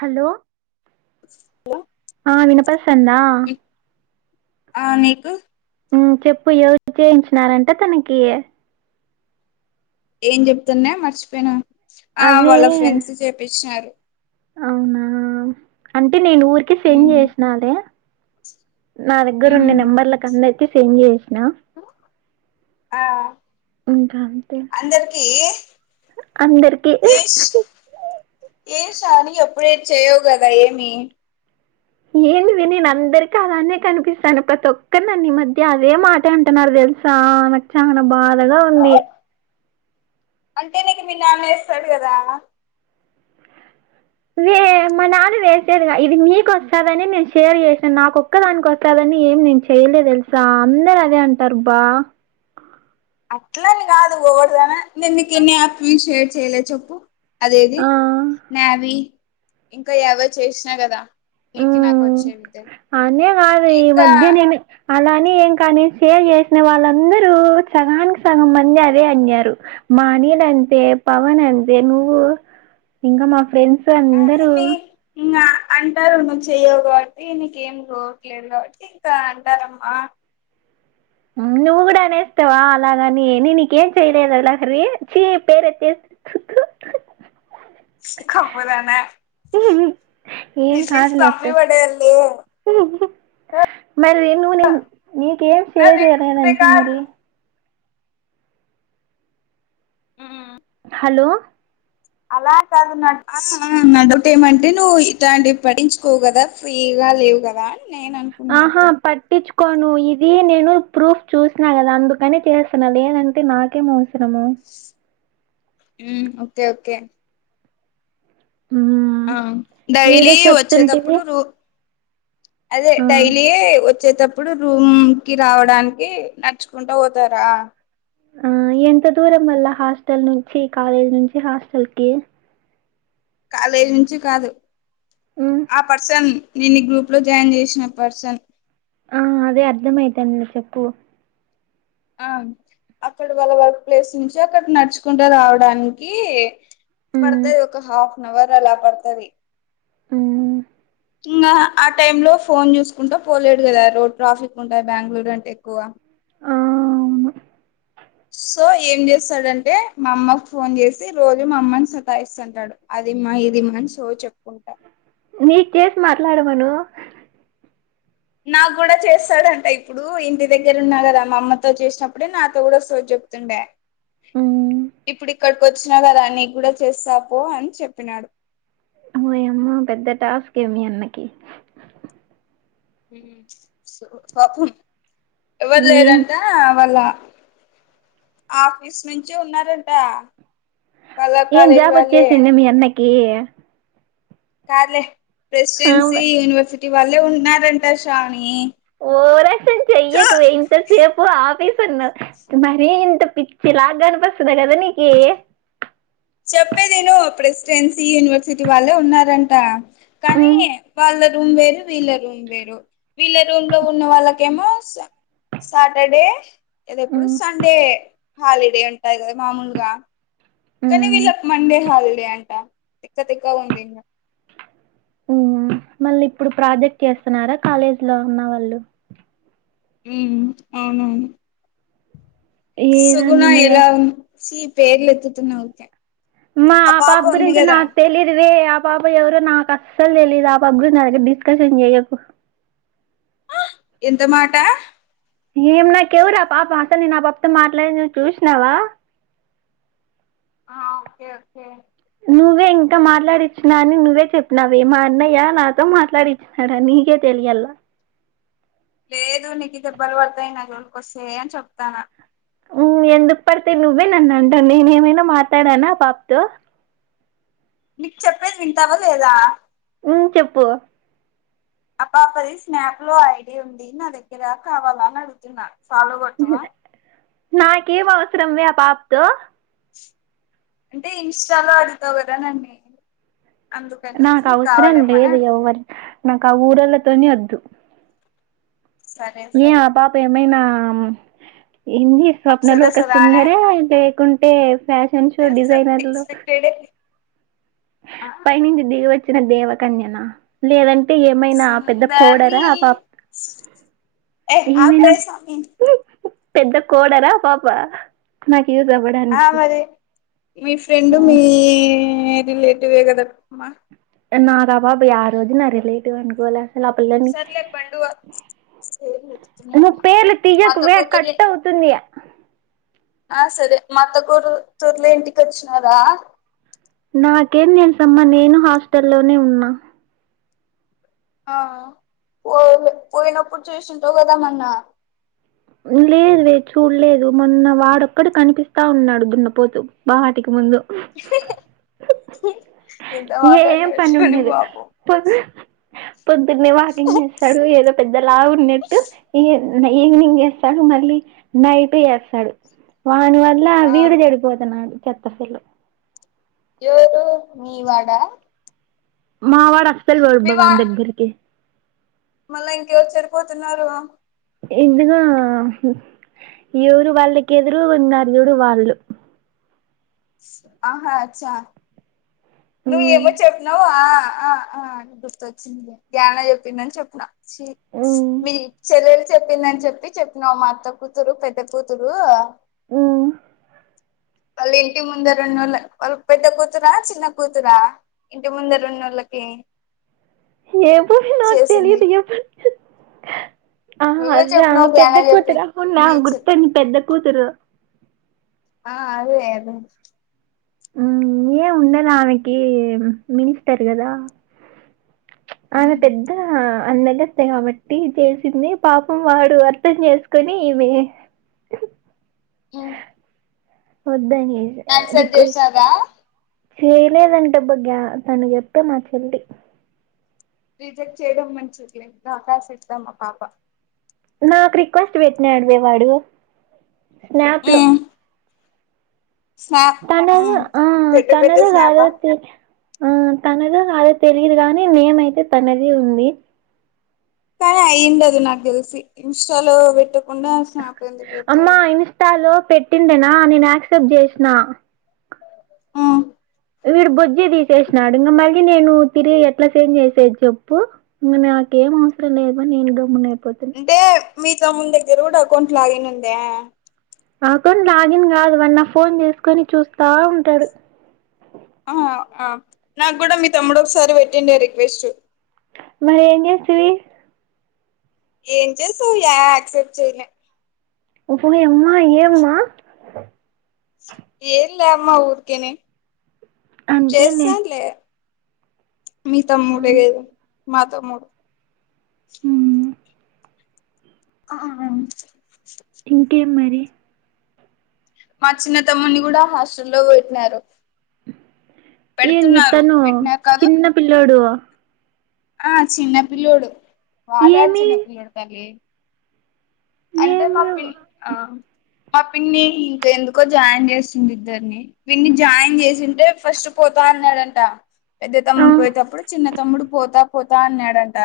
hello hello ఆ వినపస్తందా ఆ నీకు ఉమ్ చెప్పు ఎవరు చేయించినారంటే తనకి ఏం చెప్తున్నా మర్చిపోయినా ఆ అదే వాళ్ళ ఫ్రెండ్స్ చేపించినారు అవునా అంటే నేను ఊరికే సెండ్ ఉమ్ చేసినాలే నా దగ్గర ఉండే ఉమ్ నెంబర్లలకు అందరికి సెండ్ చేసినా ఆ ఇంకా అంతే అందరికి అందరికి ఏష్ ఏషాని ఎప్పుడే చేయవు కదా ఏమి ఏంటిది నేను అందరికి కదానే కనిపిస్తాను ప్రతి ఒక్కరు నన్ను మధ్య అదే మాట అంటున్నారు తెలు సా నాకు చాలా బాధగా ఉంది అంటే నీకు మీ నాన్న వేస్తాడు కదా వే మా నాన్న వేసేదిగా ఇది మీకు వస్తదని నేను షేర్ చేసాను నాకు ఒక్క దానికి వస్తే అదన్నీ ఏమి నేను చెయ్యలే తెలుసా అందరు అదే అంటారు అబ అట్లని కాదు ఎవరుదన నేను నీకు ఎన్ని ఆపి షేర్ చెయ్యలే చెప్పు అదేది ఆ, నావీ ఇంకా ఎవో చేసినా కదా నీకి నాకు ఉమ్, వచ్చి అనే కాదు ఈ మధ్య నేను అలానే ఏం కానీ షేర్ చేసిన వాళ్ళందరూ సగానికి సగం మంది అదే అన్యరూ మా అనిల్ అంతే పవన్ అంతే నువ్వు ఇంకా మా ఫ్రెండ్స్ అందరూ నీ అంటారు నువ్వు చెయ్యవు కాబట్టి నీకేం లేదు కాబట్టి అంటారమ్మ నువ్వు కూడా అనేస్తావా అలాగని నేను నీకేం చేయలేదా లహరి చి పేరు ఎత్తే హ్ కావాలనా ఏం నిన్ను కాదు చంపి లేపోతే పడేయాన్లే మరి నువ్ నేను నీకేం నాది చేయలేదునంటివి రికార్డ్ మరి హలో అలా కాదు నటుట ఏమంటే నువ్వు ఇట్లాంటివి పడించుకోవు కదా ఫ్రీగా లేవుకదా నేను అనుకున్నా ఆహా అంతే పట్ పట్టించుకోను ఇది నేను ప్రూఫ్ చూసినా కదా అందుకనే చేస్తున లేదంటే నాకేం అవసరము ఓకే ఓకే ఉమ్ ఆ డైలీ వచ్చేటప్పుడు రూ అదే ఆ డైలీ వ వచ్చేటప్పుడు రూమ్కి రావడానికి నడుచుకుంటా పోతారా ఆ ఎంత దూరంమల్ల హాస్టల్ నుంచి కాలేజ్ నుంచి హాస్టల్ కి కాలేజ్ నుంచి కాదు మ్మ్ ఆ పర్సన్ నీన్ను ఈ గ్రూప్లో జాయిన్ చేసిన పర్సన్ ఆ అదే అర్ధమవుతాందీ చెప్పు ఆ అక్కడ వాళ్ళ వర్క్ ప్లేస్ నుంచి అక్కడ నడుచుకుంట రావడానికి మ్మ్ పడతది ఒక హాఫ్ అన్ అవర్ అలా పడతది ఉ ఇంకా ఆ టైమ్లో ఫోన్ చూసుకుంటా పోలేడు కదా రోడ్ ట్రాఫిక్ ఉంటాయి బెంగళూరు అంటే ఎక్కువ ఆ అవును సో ఏం చేస్తాడంటే మా అమ్మకు ఫోన్ చేసి రోజు మా అమ్మని సతాయిస్తుంటాడు అదిమ్మా ఇదిమ్మా అని సోది చెప్పుకుంటా నీకు చేసి మాట్లాడమను నాకు కూడా చేస్తాడంట ఇప్పుడు ఇంటి దగ్గర ఉన్నా కదా మా అమ్మతో చేసినప్పుడే నాతో కూడా సో డే ఉమ్ ఇప్పుడు ఇక్కడికి వచ్చినా కదా నీ కూడా చేస్తా పో అని చెప్పినాడు వోయమ ఆ పెద్ద టాస్కే మీ అన్నకి పాపం ఎవరు మేం లేరంటే వాళ్ళ ఆఫీస్ నుంచి ఉన్నారంట వాళ్ళ ఏం కాలేజీ జాబ్ వాళ్ళే వచ్చేసిందా మీ అన్నకి కాదులే ఆ ప్రెసిడెన్సీ యూనివర్సిటీ వాళ్లే ఉన్నారంటా శ్రావణి ఓవర్ యాక్షన్ చెయ్యకు ఇంతసేపు ఆఫీసన్నావు మరి ఇంత పిచ్చిలాగ కనిపిస్తుంనా కదా నీకి చెప్పేదిను ప్రెసిడెన్సీ యూనివర్సిటీ వాళ్ళే ఉన్నారంట కానీ ఉమ్ వాళ్ళ రూమ్ వేరు వీళ్ళ రూమ్ వేరు వీళ్ళ రూమ్లో ఉన్న వాళ్ళకి ఏమో సాటర్డే అద ఎప్పుడు ఉమ్ సండే హాలిడే ఉంటాయి కదా మామూలుగా కానీ ఉమ్ వీళ్ళకి మండే హాలిడే అంట తిక్క తిక్కగా ఉందింగ ఉ మళ్ళీ ఇప్పుడు ప్రాజెక్ట్ చేస్తున్నారా కాలేజ్లో ఉన్న వాళ్ళు ఉ అవునవును ఏ దాని సగుణ మీద ఎలా చేస్ సీ పేర్ల ఎత్తున్నా ఉకే మా ఆ పాప గురించి నాకు తెలిదువే ఆ పాప ఎవరు నాకు అస్సలు తెలీయదు ఆపాప గురించి నా దగ్గర డిస్కషన్ చెయ్యకు ఆ ఎంత మాట ఏం నాకెవరు ఆ పాప అసలు నేను ఆ పాపతో మాట్లాడినది నువ్వు చూసినావా ఆ ఓకే ఓకే నువ్వే ఇంకా మాట్లాడిచ్చిన అని నువ్వే చెప్పినావే మా అన్నయ్య నాతో మాట్లాడిచ్చినాడా నీకే తెలియలా లేదు నీకు దెబ్బలు పడతాయి నా జోళకి వస్తే అని చెప్తాన ఉం ఎందుకు పడితే నువ్వే నన్ను అంటా నేను ఏమైనా మాట్లాడానా ఆ పాపతో మీకు చెప్పేది వింటావా లేదా ఉం చెప్పు ఆ పాపది స్నాప్ లో ఐడి ఉంది నా దగ్గర కావాలా అని అడుగుతున్నా ఫాలో కొడతవా నాకేం అవసరంవే ఆ పాపతో అంటే ఇంస్టాలో అడుగుతావు కదా నన్ని [unintelligible] అందుకనేసి నాకు నీకు అవసరం కావాలేమో అని లేదు అడుగుతున్నా ఎవరు నాకు ఆ ఊరళతోని వద్దు సరే ఏ సరే ఆ పాప ఏమైనా ఇంది అప్సరా స్వప్నలోక సలానా సుందరే లేక కుంటే ఫ్యాషన్ షో తెలుసా డిజైనర్లు ఎక్స్పెక్టెడ్ ఆ పైనుంచి దిగి వచ్చిన దేవకన్యన లేదంటే ఏమైనా పెద్ద సుందరి కోడలా ఆ పాప ఏ ఆ ఏమైనా పే సామి పెద్ద కోడలా ఆ పాప నాకు యూస్ ఆ మరి మీ ఫ్రెండు మీ రిలేటివే కదామ్మా నా [unintelligible] రాాబాబు ఆ రోజు నా రిలేటివ్ అనుకోలే ఆ పిల్లని సర్లే పండువా పేర్లు ఎత్తుతూనే అమా ఉన్నా పేర్లు మా అత్త తీయకువే కూతుర్ని కట్టవు తుంది ఆ సరే మాత్తగూరు తూర్లో ఇంటికి వచ్చినారా నాకేం తెలుసమ్మా నేను హాస్టల్లోనే ఉన్నా ఆ పో పోయినప్పుడు చేసుంటావు కదా మన్న లేదు లేదు చూడలేదు మొన్న వాడొక్కడ కనిపిస్తా ఉన్నాడు దున్నపోతు బాటికి ముందు ఎంతా ఏం మాటన్నాడు పని చూడు ఉండదు పాపం [unintelligible] పొద్దు పొద్దున్నే వాకింగ్ చే ఆడు ఏదో పెద్ద లావు ఉన్నట్టు ఈ ఈవినింగ్ చేస్తాడు మళ్ళీ నైట్ చేత్తడు వాని వల్ల ఆ వీడు చెడిపోతున్నాడు చెత్త ఫెలో ఎవరు మీవాడా మావాడు అస్సలు పోడబ్బ మీ వా పాన్ దగ్గరికి మళ్ళా ఇంకెవరు చెడిపోతున్నారు ఎందుగా ఎవరు వాళ్ళకి ఎదురుగా ఉన్నారు చూడు వాళ్ళు ఆహా అచ్చా నువ్వు ఏమో చెప్పినవవు ఆ ఆ ఆ గుర్తొచ్చింది ధ్యాన చెప్పిందని చెప్పిన మీ చెల్లెలు చెప్పిందని చెప్పి చెప్పినావు మా అత్త కూతురు పెద్ద కూతురు ఉం వాళ్ళు ఇంటి ముందరున్నా వాళ్ళ వాళ్ళు పెద్ద కూతుర చిన్న కూతురా ఇంటి ముందర ఉన్నళ్లకి ఏమో నాకు తెలియదు ఆ నువ్వే అదా చెప్పినవ్ గ్యాన పెద్ద కూతురు చెప్పింది అవున్నా మీ చె గుర్తుండి పెద్ద కూతురు ఆ అదే అదే ఉం ఏమి ఉండదు ఆమెకి మినిస్టర్ కదా ఆమె పెద అ అందగతే కాబట్టి చేసింది పాపం వాడు అర్థం చేసుకొని ఇమే వద్దాని చేసిన యాక్సెప్ట్ రిక్వెస్ట్ చేసారా చేయలేదంటెబ్ గ్యా తను చెప్తే మా చెల్లి రిజెక్ట్ చేయడం మంచిదిలే వకాశ ఇస్తాం మా పాప నాకు రిక్వెస్ట్ పెట్టినాడువేవాడు స్నాప్ లో స్నాప్ తనదో ఆ పెట్టు పెట్టు తనదో కాదో స్నాపా చూస్ ఆ తనదో కాదో తెలియదు గాని నేమయితే తనది ఉంది సరే అయ్యుండదు నాకు తెలిసి ఇన్స్టాలో పెట్టకుండా స్నాప్ ఎందుకు పెడతారు ఇన్స్టాలో పెట్టిందినా నేను యాక్సెప్ట్ చేసిన ఆ వీడు బుజ్జి తీసేసినాడు ఇంకా మళ్ళీ నేను తిరిగి ఎట్లా చేంజ్ చేసేది చెప్పు ఇంక నాకేం అవసరం లేదు నేను గమ్మున అయిపోతి అంటే మీ తమ్ముడు దగ్గర కూడా అకౌంట్ లాగిన్ ఉందా అకౌంట్ లాగిన్ కాదు వాడు నా ఫోన్ తీసుకొని చూస్తా ఉంటాడు ఆ నాకు కూడా మీ తమ్ముడు ఒకసారి పెట్టుండె రిక్వెస్ట్ మరి ఏం చేస్తివి ఏం చేసావ్ యా యాక్సెప్ట్ చేయలే ఒప్పుయమ్మా ఏమ్మా ఏం లే అమ్మ ఊరికినే అంతేలే చేస్తానులే మీ తమ్ముడే కద మా తమ్ముడు ఉమ్, ఆఆ ఇంకేం మరి మా చిన్నతమ్ముడ్ని కూడా హాస్టల్లో పెట్టినారు ఏంది పెడుతున్నారు తను పెట్టిన కాదు చిన్న పిల్లోడు ఆ చిన్నపిల్లోడు బాగా ఏమి చిన్నపిల్లోడు తల్లి అంటే మా ఏమి పిన్ని ఆ మా పిన్ని ఇంకెందుకో జాయిన్ చేస్తుంది ఇద్దరిని పిన్ని జాయిన్ చేసింటే ఫస్ట్ పోతాన్నాడంట పెద్ద ఆ, తమ్ముడు పోయేటప్పుడు చిన్న తమ్ముడు పోతా పోతా అన్నాడంట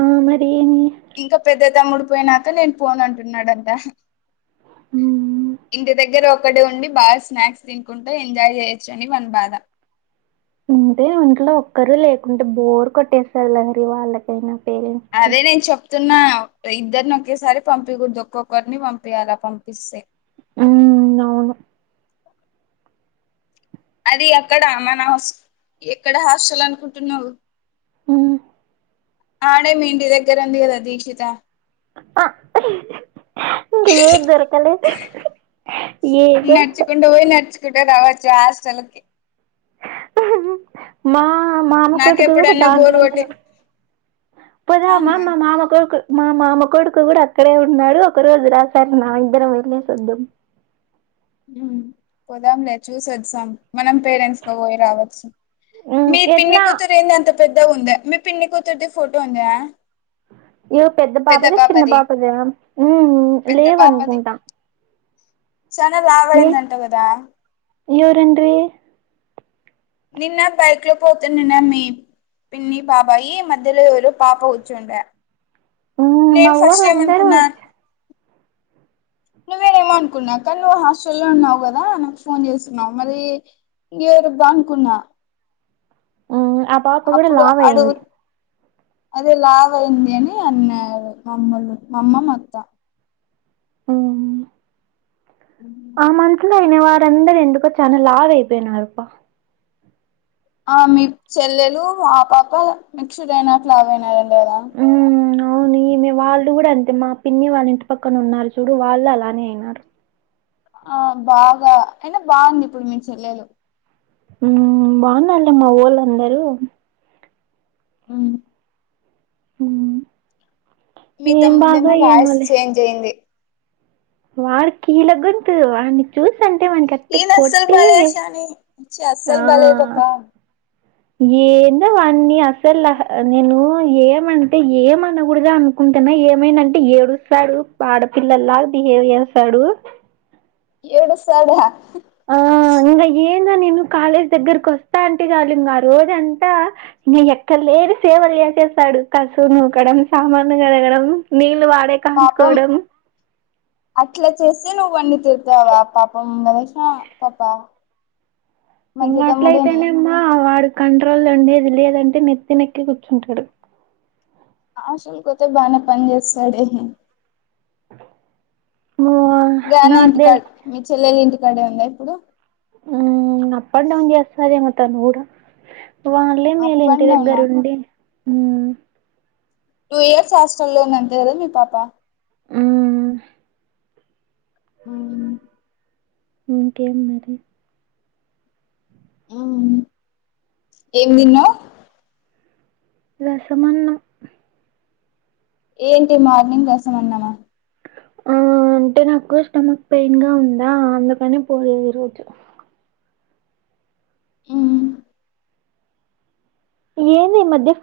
ఆ మరి ఏమి ఇంకా పెద్ద తమ్ముడు పోయినాక నేను పోను అంటున్నాడంట ఉమ్, ఇంటి దగ్గర ఒక ఒకటే ఉండి బాగా స్నాక్స్ తినుకుంటే ఎంజాయ్ చేయొచ్చు అని వాని బాధ అంటే ఒంట్లో ఒక్కరు లేకుంటే బోర్ కొట్టేస్టాదిలెండి వాళ్ళకైనా పేరెంట్స్కి అదే నేను చెప్ చెప్తున్నా ఇద్దరిని ఒకేసారి పంపీకూడదు ఒక్కొక్కరిని పంపీయాల పంపిస్తే ఆ అది అక్కడ మన హౌస్ ఎక్కడ హాస్టల్ అనుకుంటున్నావు మ్ ఆడే మీ ఇంటి దగ్గర ఉంది కదా దీక్షిత ఆ ఇంకా ఏది దొరకలేద ఏందో కుంట పోయి నచుకుంటే రావచ్చు హాస్టల్కి మా మామకొడుకు కూడా నాకెప్పుడన్నా బోరు దాంట్లోనే కొట్టి పోదామ అవునా మా మామకొడుకు మా మామ కొడుకు కూడా అక్కడే ఉన్నాడు ఒక రోజు రాశారు నా ఇద్దరం వెళ్ళసోద్దాం ఉమ్ పోదాంలే చూసొద్దాం మనం పేరెంట్స్ క పోయి రావచ్చు ఉమ్ మీ పిన్ని ఎట్లా కూతురు ఏంది అంత పెద్ద ఉందా మీ పిన్ని కూతురిది ఫోటో ఉంద ఇగో పెద్ద పాపది చిన్న పాపదా ఉమ్ పెద్ద లేవనుకుంట చాలా లాబయిందంట కదా ఇగేవరండ్రీ నిన్న బైక్లో పోతున్నమీ పిన్నీ బాబాయి మధ్యలోరు పాప కూచ్చుండే మ్మ్ మా నేను వోళ్ళందరూ ఫాస్టమనుకున్నా నువ్వేనేమో అనుకున్న కానీ నువ్వు హాస్టల్లో ఉన్నావు కదా నాకు ఫోన్ చేసున్నవు మరి గేరు బా అనుకున్నా ఆ ఆ పాప కూడా అప్పుడు అడుగు లావయింది అదే లావయింది అని అన్నారు మామ్మలు మా అమ్మ అత్తా ఉమ్ ఉమ్ ఆ మంత్లో అయిన వారందరుూ ఎందుకో చాలా లావయిపోయినారుప్ప ఆ మీ చెల్లెలు ఆ పాప మీకుచుడ అయిన అటవయినారండి కదా ఉమ్ అవునీ ఈమెవాళ్ళు కూడా అంతే మా పిన్ని వాళ్ళ ఇంటి పక్కన ఉన్నారు చూడు వాళ్ళు అలానే అయినారు ఆ బాగా అయినా బాగుంది ఇప్పుడు మీ చెల్లెలు ఉమ్ బాగున్నారూల్ మావోళ్ళందరూ ఉమ్ ఉమ్ ఏం బాగో ఏమోలే జయంది వాడి కీల్ంతు వాడిని చూస అంటే మనకి అట్టే ఈనస్సలు కొట్టి బాలేశానిచ్చ అస్సలు బలే పప ఇన్నోవాని అసలు నేను ఏమంట టె ఏమనకూడద అనుకుంటున్నా ఏమైంద అంటే ఏడుస్తాడు ఆడపిల్లల్లా బిహేవ్ చేస్తాడు ఎడుస్తడ ఆ ఇంకా ఏందో నేను కాలేజ్ దగ్గరకి వస్తా అంటే చాల ఇంకా ఆ రోజంతా ఇంగ ఎక్కడ లేని సేవలు చేసేస్తాడు కసుపు నూకడం సామాన్లు కదగడం నీళ్లు వాడే పాపం కాంచుకోవడం అట్ల చేసే నువ్వు వన్నీ శూషవా పాప ము కదేశం పాపా ఇంకాట్లయితేనేమ్మ వాడు కంట్రోల్ ఉండేది లేదంటే నెత్తి నెక్కి కూర్చుంటడు హాస్టల్కోతే బానే పని చేస్తడే మా గానీ ఇంటికాడ మీ చెల్లెలు ఇంటికాడే ఉందా ఇప్పుడు ఉమ్ అప్ అండ్ డౌన్ చేస్తది తను గూర వాళ్లే అప్ మిలింటి అండ్ డౌనా దగ్గరుండి టూ ఇయర్స్ హాస్టల్లో ఉంది కదా మీ పాప ఉమ్ ఉమ్ ఇంకేంది మరి ఆ ఏం తిన్నవ్ రసమన్న ఏంటి మార్నింగ్ గోసం ఉన్నమా ఆ అంటే నాకు స్టమక్ పెయిన్ గా ఉందా అందుకనే పోలేేదు ఈ రోజు ఉమ్ ఏంది ఈ మధ్య